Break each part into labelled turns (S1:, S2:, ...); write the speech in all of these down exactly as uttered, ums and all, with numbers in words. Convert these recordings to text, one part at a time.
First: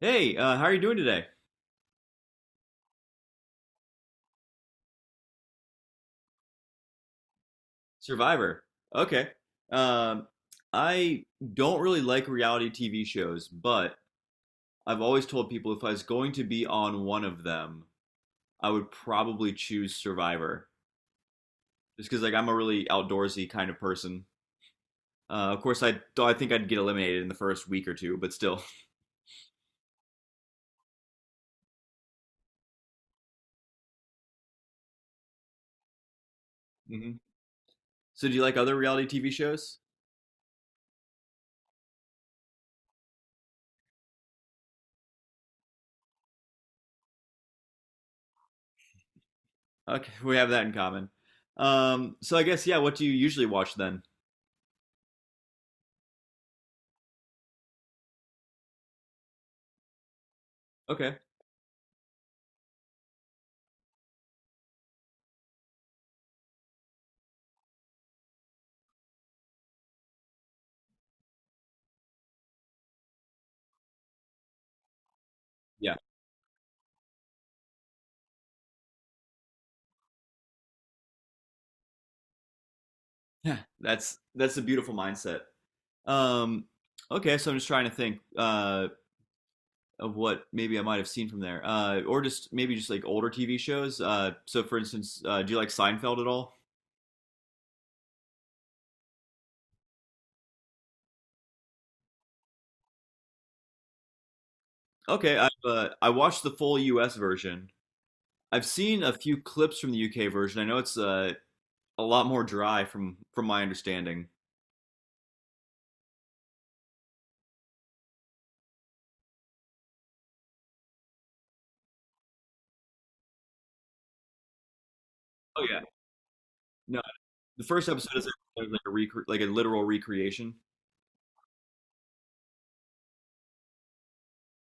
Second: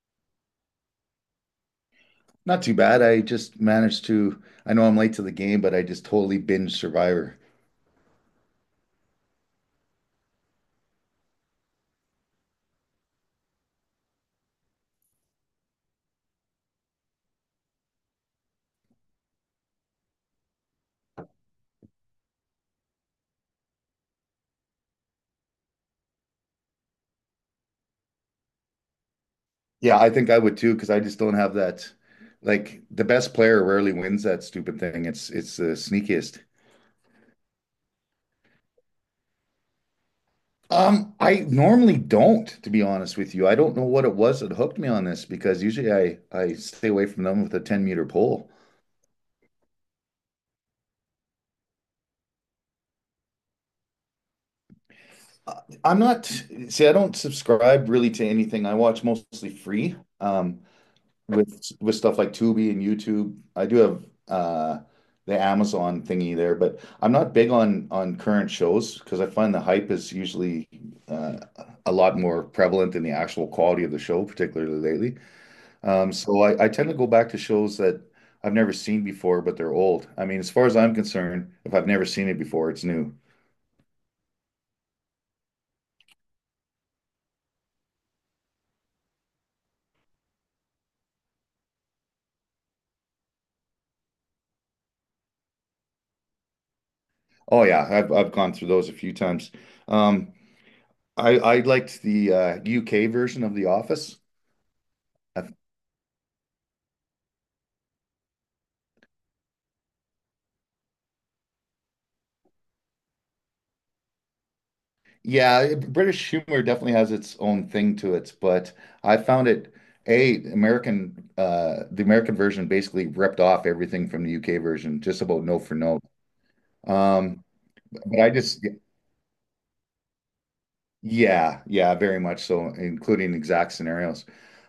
S1: Hey, uh, how are you doing today?
S2: Not too bad. I just managed to, I know I'm late to the game, but I just totally binge Survivor.
S1: Survivor. Okay. Um, I don't really like reality T V shows, but I've always told people if I was going to be on one of them, I would probably choose Survivor. Just because, like, I'm a really outdoorsy kind of person. Uh, of course, I th- I think I'd get eliminated in the first week or two, but still.
S2: Yeah, I think I would too, because I just don't have that. Like the best player rarely wins that stupid thing. It's it's the sneakiest.
S1: Hmm. So, do you like other reality T V shows?
S2: Um, I normally don't, to be honest with you. I don't know what it was that hooked me on this because usually I I stay away from them with a ten meter pole.
S1: Okay, we have that in common. Um, so I guess, yeah, what do you usually watch then?
S2: Uh, I'm not, See, I don't subscribe really to anything. I watch mostly free. Um,
S1: Okay.
S2: with with stuff like Tubi and YouTube. I do have uh the Amazon thingy there, but I'm not big on on current shows because I find the hype is usually uh, a lot more prevalent than the actual quality of the show, particularly lately.
S1: Yeah.
S2: Um, so I, I tend to go back to shows that I've never seen before, but they're old. I mean, as far as I'm concerned, if I've never seen it before, it's new.
S1: Yeah. That's that's a beautiful mindset. Um, okay, so I'm just trying to think uh, of what maybe I might have seen from there, uh, or just maybe just like older T V shows. Uh, so, for instance, uh, do you like Seinfeld at all?
S2: Oh yeah, I've I've gone through those a few times. Um, I I liked the uh, U K version of The Office.
S1: Okay,
S2: I
S1: I've uh, I watched the full U S version. I've seen a few clips from the U K version. I know it's uh, a lot more dry from from my understanding.
S2: yeah, it- British humor definitely has its own thing to it, but I found it A, American uh the American version basically ripped off everything from the U K version, just about note
S1: Oh
S2: for
S1: yeah,
S2: note.
S1: no,
S2: Um,
S1: the first episode
S2: but
S1: is
S2: I just
S1: like a recre- like a literal recreation.
S2: Yeah, yeah, very much so, including exact scenarios.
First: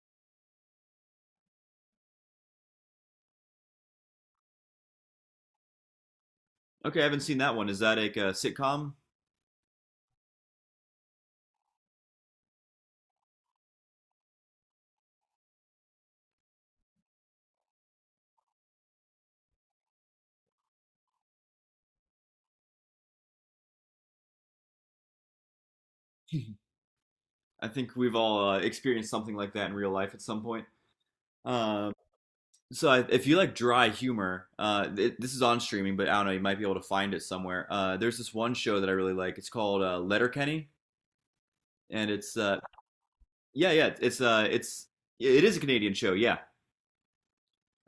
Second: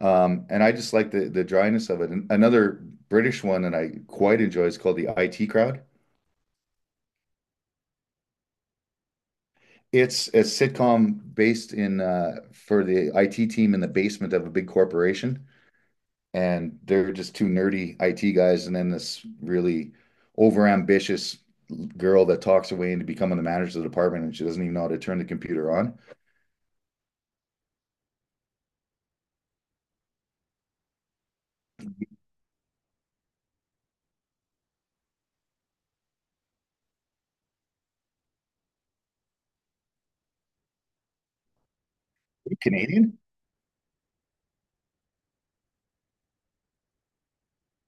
S2: Um, and I just like the the dryness of it. And another British one that I quite enjoy is called The I T Crowd.
S1: Okay, I haven't seen that one. Is that like a sitcom?
S2: It's a sitcom based in uh for the I T team in the basement of a big corporation. And they're just two nerdy I T guys, and then this really overambitious girl that talks her way into becoming the manager of the department, and she doesn't even know how to turn the computer on.
S1: I think we've all uh, experienced something like that in real life at some point. Um, So if you like dry humor, uh, it, this is on streaming, but I don't know, you might be able to find it somewhere. Uh, there's this one show that I really like. It's called uh, Letterkenny, and it's uh,
S2: Canadian?
S1: yeah, yeah, it's uh, it's yeah, it is a Canadian show, yeah,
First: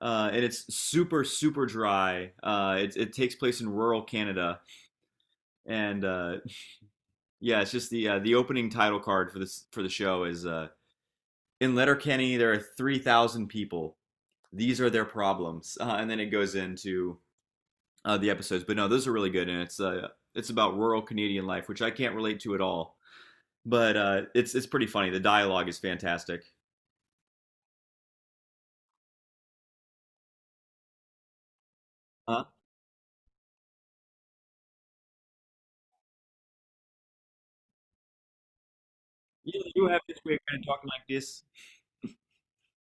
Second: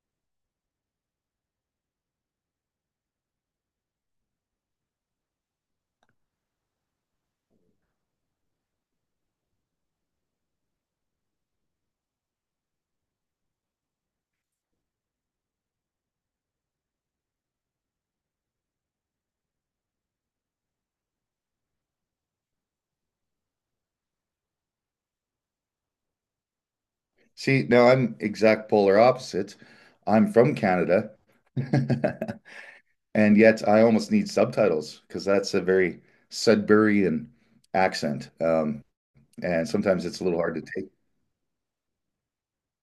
S1: uh, and it's super super dry. Uh, it it takes place in rural Canada, and uh, yeah, it's just the uh, the opening title card for this for the show is uh, in Letterkenny there are three thousand people. These are their problems, uh, and then it goes into uh, the episodes. But no, those are really good, and it's uh, it's about rural Canadian life, which I can't relate to at all. But uh, it's it's pretty funny. The dialogue is fantastic.
S2: See, now I'm exact polar opposite. I'm from Canada,
S1: Uh,
S2: and yet I almost need subtitles because that's a very Sudburyan accent, um,
S1: you,
S2: and
S1: you have
S2: sometimes
S1: this
S2: it's a
S1: way
S2: little
S1: of
S2: hard to
S1: kind of talking
S2: take.
S1: like this.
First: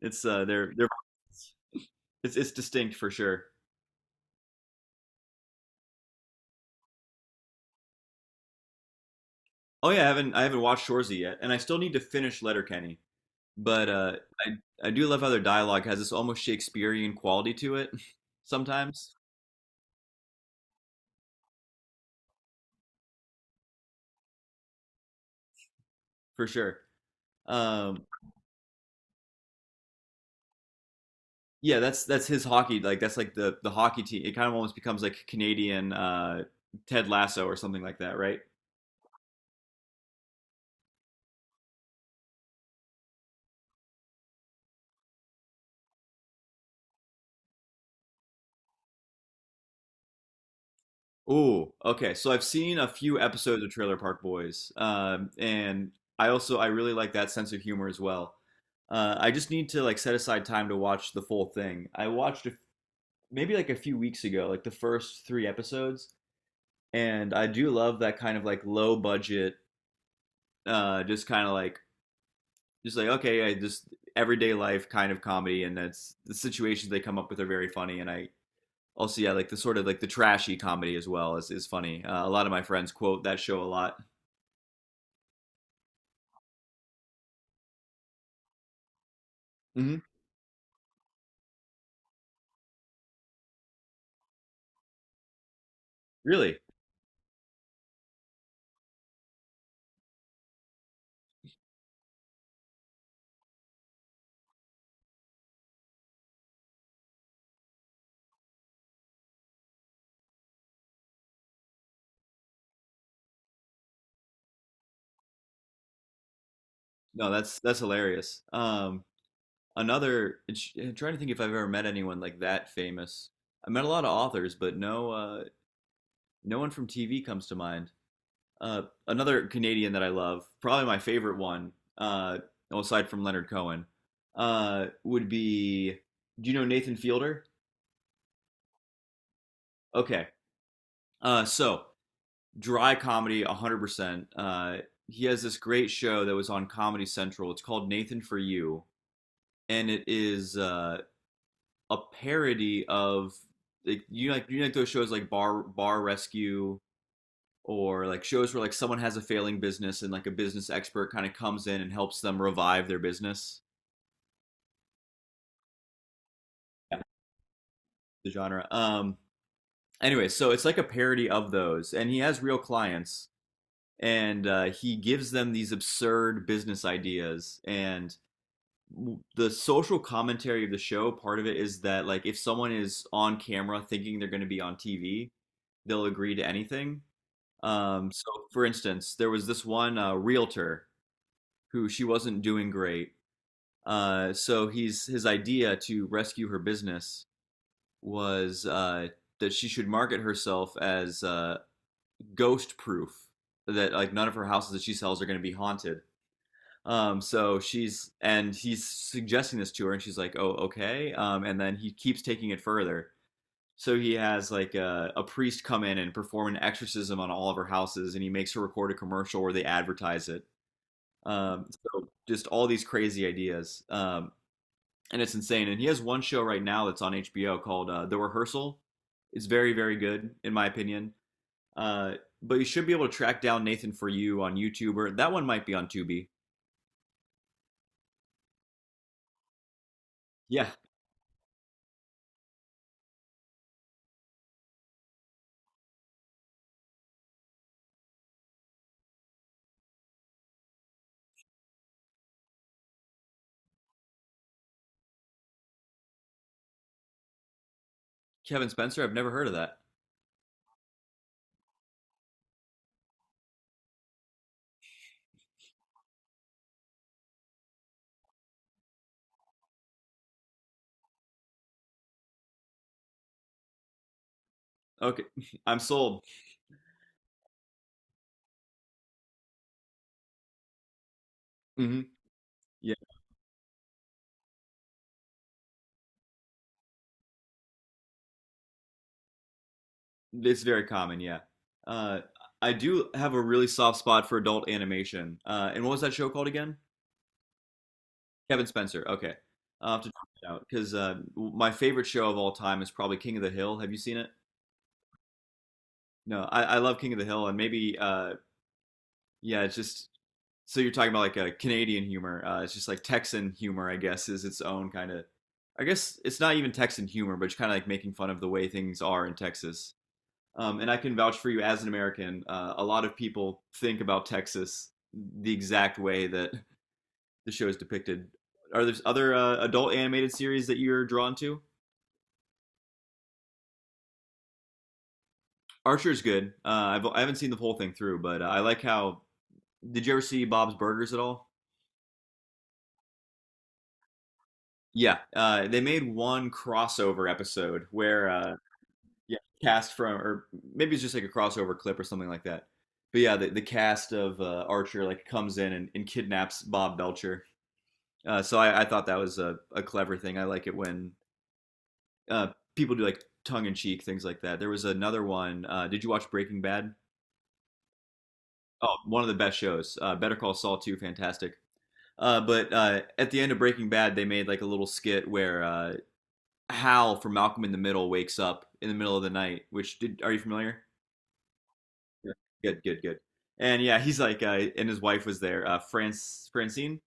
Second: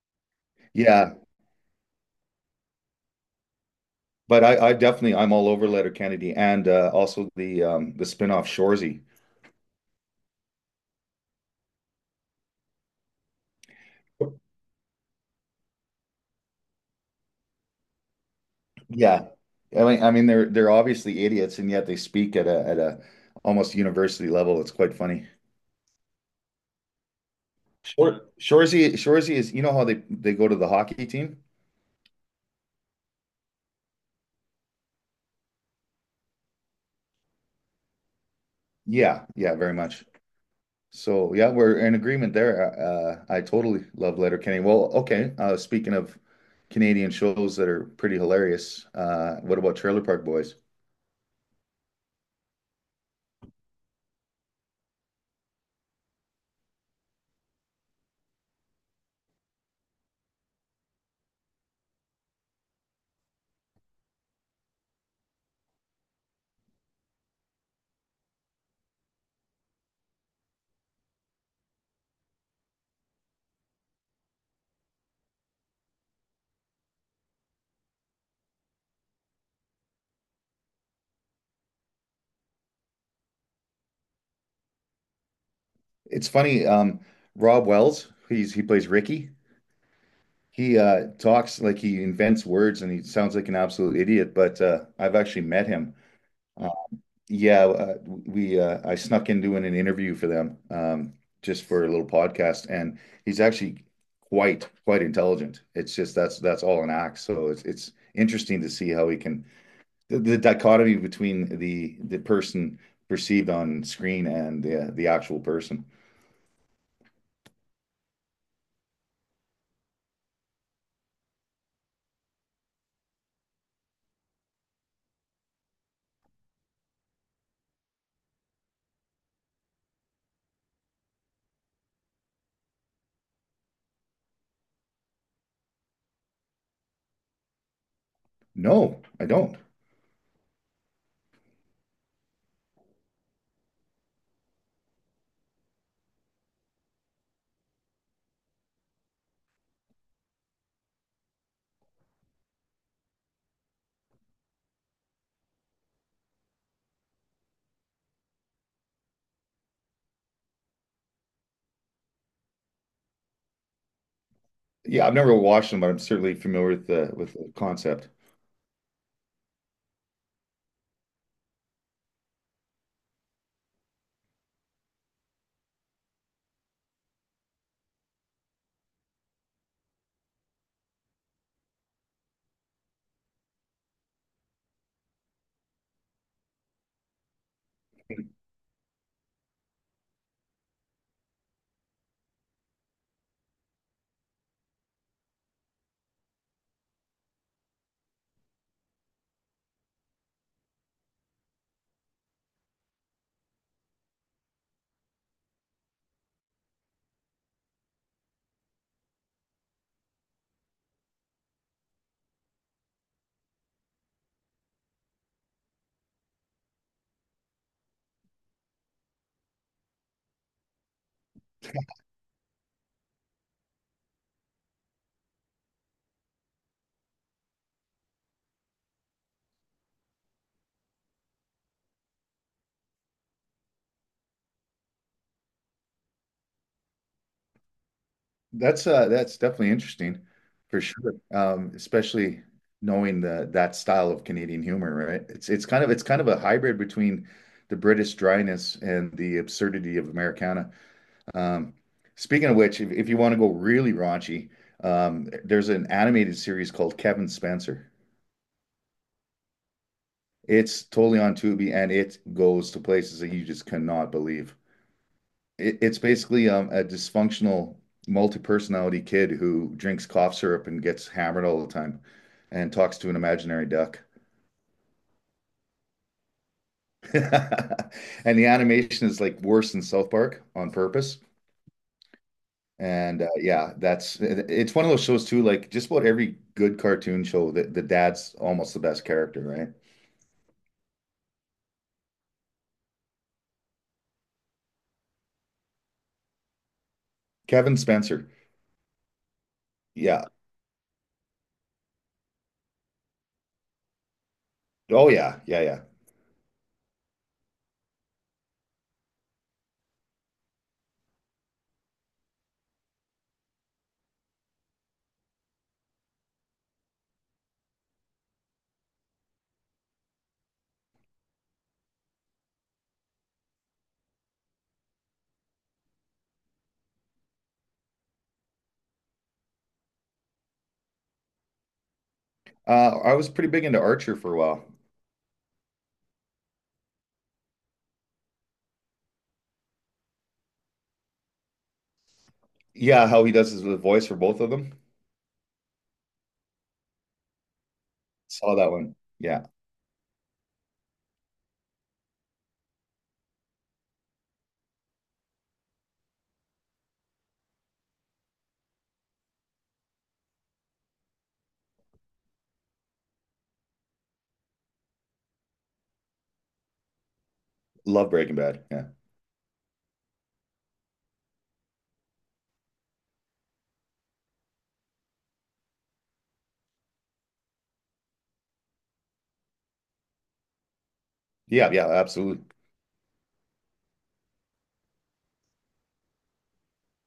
S1: It's uh, they're they're
S2: Yeah,
S1: it's it's distinct for sure.
S2: but I, I definitely I'm all over Letterkenny and uh, also the um, the spinoff off Shoresy.
S1: Oh yeah, I haven't I haven't watched Shorzy yet, and I still need to finish Letterkenny. But uh, I I do love how their dialogue has this almost Shakespearean quality to it sometimes,
S2: Yeah. I mean, I mean, they're they're obviously idiots, and yet they speak at a at a almost university level. It's quite funny.
S1: for sure. Um,
S2: Shor Shorzy, Shorzy is, you know how they they go to the hockey team?
S1: yeah, that's that's his hockey. Like that's like the the hockey team. It kind of almost becomes like Canadian uh, Ted Lasso or something like that, right?
S2: Yeah, yeah, very much. So yeah, we're in agreement there. Uh, I totally love Letterkenny. Well, okay. Uh, speaking of Canadian shows that are pretty hilarious, uh, what about Trailer Park Boys?
S1: Oh, okay. So I've seen a few episodes of Trailer Park Boys, um, and I also I really like that sense of humor as well. Uh, I just need to like set aside time to watch the full thing. I watched a, maybe like a few weeks ago, like the first three episodes, and I do love that kind of like low budget, uh, just kind of like just like okay, I just everyday life kind of comedy, and that's the situations they come up with are very funny, and I also yeah like the sort of like the trashy comedy as well is is funny. Uh, a lot of my friends quote that show a lot.
S2: It's funny. Um, Rob Wells, he's he plays Ricky.
S1: Hmm.
S2: He uh, talks like he invents words and he sounds like an absolute idiot, but uh, I've actually met him.
S1: Really?
S2: Uh, yeah, uh, we uh, I snuck in doing an interview for them um, just for a little podcast, and he's actually quite quite intelligent. It's just that's that's all an act. So it's it's interesting to see how he can the, the dichotomy between the the person perceived on screen and the the actual person.
S1: No, that's that's hilarious. Um, another I'm trying to think if I've ever met anyone like that famous. I met a lot of authors, but no uh no one from T V comes to mind. Uh, another Canadian that I love, probably my favorite one, uh, well, aside from Leonard Cohen, uh, would be. Do you know Nathan Fielder?
S2: No, I don't.
S1: Okay, uh, so dry comedy, one hundred percent. Uh, he has this great show that was on Comedy Central. It's called Nathan for You, and it is uh, a parody of like you know, like you know, like those shows like Bar Bar Rescue or like shows where like someone has a failing business and like a business expert kind of comes in and helps them revive their business.
S2: Yeah, I've never watched them, but I'm certainly familiar with
S1: Yeah.
S2: the with the concept.
S1: The genre, um, anyway, so it's like a parody of those and he has real clients, and uh, he gives them these absurd business ideas. And the social commentary of the show, part of it is that like if someone is on camera thinking they're going to be on TV, they'll agree to anything. Um, so for instance there was this one uh, realtor who she wasn't doing great. Uh, so he's his idea to rescue her business was uh, that she should market herself as uh, ghost proof. That like none of her houses that she sells are going to be haunted. Um, so she's and he's suggesting this to her, and she's like, "Oh, okay." Um, and then he keeps taking it further. So he has like a, a priest come in and perform an exorcism on all of her houses, and he makes her record a commercial where they advertise it. Um, so just all these crazy ideas. Um, and it's insane. And he has one show right now that's on H B O called uh, The Rehearsal. It's very, very good in my opinion. Uh, but you should be able to track down Nathan for You on YouTube, or that one might be on Tubi.
S2: That's uh that's definitely interesting
S1: Yeah,
S2: for sure. Um, especially knowing the that style of Canadian humor, right? It's it's kind of it's kind of a hybrid between the British dryness and the absurdity of Americana. Um, Speaking of which, if, if you want to go really raunchy, um, there's an animated series called Kevin Spencer.
S1: Kevin Spencer. I've never heard of that.
S2: It's totally on Tubi and it goes to places that you just cannot believe. It, it's basically um, a dysfunctional multi-personality kid who drinks cough syrup and gets hammered all the time and talks to an imaginary duck.
S1: Okay, I'm sold.
S2: And the animation is like worse than South Park on purpose.
S1: Hmm. Yeah,
S2: And uh, yeah, that's it- it's one of those shows too. Like just about every good cartoon show, the, the dad's almost the best character, right?
S1: it's very common. Yeah, uh, I do have a really soft spot for adult animation. Uh, and what was that show called again?
S2: Kevin Spencer.
S1: Kevin Spencer. Okay, I'll have to
S2: Yeah.
S1: check it out because uh, my favorite show of all time is probably King of the Hill. Have you seen it?
S2: Oh yeah, yeah, yeah.
S1: No, I, I love King of the Hill. And maybe uh, yeah, it's just so you're talking about like a Canadian humor. Uh, it's just like Texan humor, I guess, is its own kind of. I guess it's not even Texan humor, but it's kind of like making fun of the way things are in Texas. Um, and I can vouch for you as an American. Uh, a lot of people think about Texas the exact way that the show is depicted. Are there other uh, adult animated series that you're drawn to?
S2: Uh, I was pretty big into Archer for a while.
S1: Archer's good. Uh, I've, I haven't seen the whole thing through, but uh, I like how. Did you ever see Bob's Burgers at all?
S2: Yeah, how he does his the voice for both of them.
S1: Yeah, uh, they made one crossover episode where,
S2: Saw
S1: uh,
S2: that one.
S1: yeah,
S2: Yeah.
S1: cast from, or maybe it's just like a crossover clip or something like that. But yeah, the, the cast of uh, Archer like comes in and, and kidnaps Bob Belcher. Uh, so I, I thought that was a, a clever thing. I like it when uh, people do like tongue in cheek things like that. There was another one. Uh, did you watch Breaking Bad?
S2: Love Breaking Bad. Yeah.
S1: Oh, one of the best shows. Uh, Better Call Saul too, fantastic. Uh, but uh, at the end of Breaking Bad, they made like a little skit where uh, Hal from Malcolm in the Middle wakes up in the middle of the night. Which did Are you familiar?
S2: Yeah. Yeah.
S1: Yeah.
S2: Absolutely.
S1: Good, good, good. And yeah, he's like, uh, and his wife was there, uh, France Francine.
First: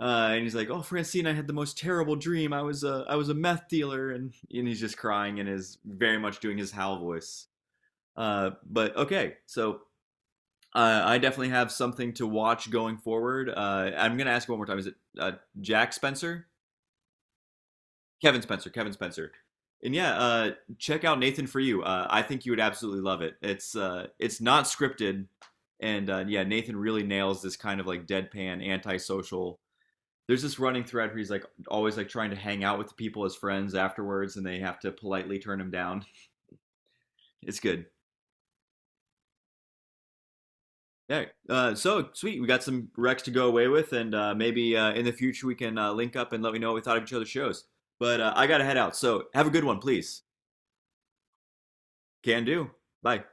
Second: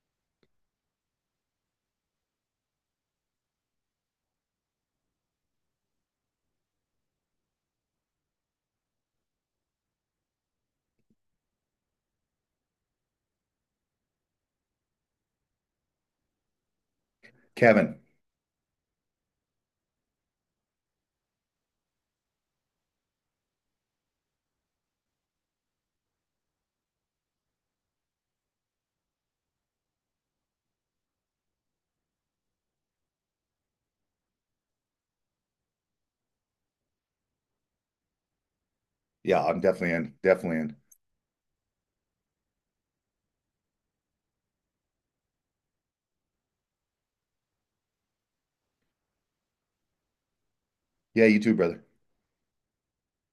S1: Uh, and he's like, "Oh, Francine, I had the most terrible dream. I was a I was a meth dealer," and and he's just crying and is very much doing his Hal voice. Uh, but Okay, so uh, I definitely have something to watch going forward. Uh, I'm gonna ask one more time. Is it uh, Jack Spencer?
S2: Kevin.
S1: Kevin Spencer, Kevin Spencer. And yeah, uh, check out Nathan for You. Uh, I think you would absolutely love it. It's uh, it's not scripted, and uh, yeah, Nathan really nails this kind of like deadpan, antisocial. There's this running thread where he's like always like trying to hang out with the people as friends afterwards, and they have to politely turn him down. It's good.
S2: Yeah. I'm definitely in. Definitely in.
S1: Yeah. Uh, so sweet. We got some recs to go away with, and uh, maybe uh, in the future we can uh, link up and let me know what we thought of each other's shows. But uh, I gotta head out. So have a good one, please.
S2: Yeah. You too, brother.
S1: Can do. Bye.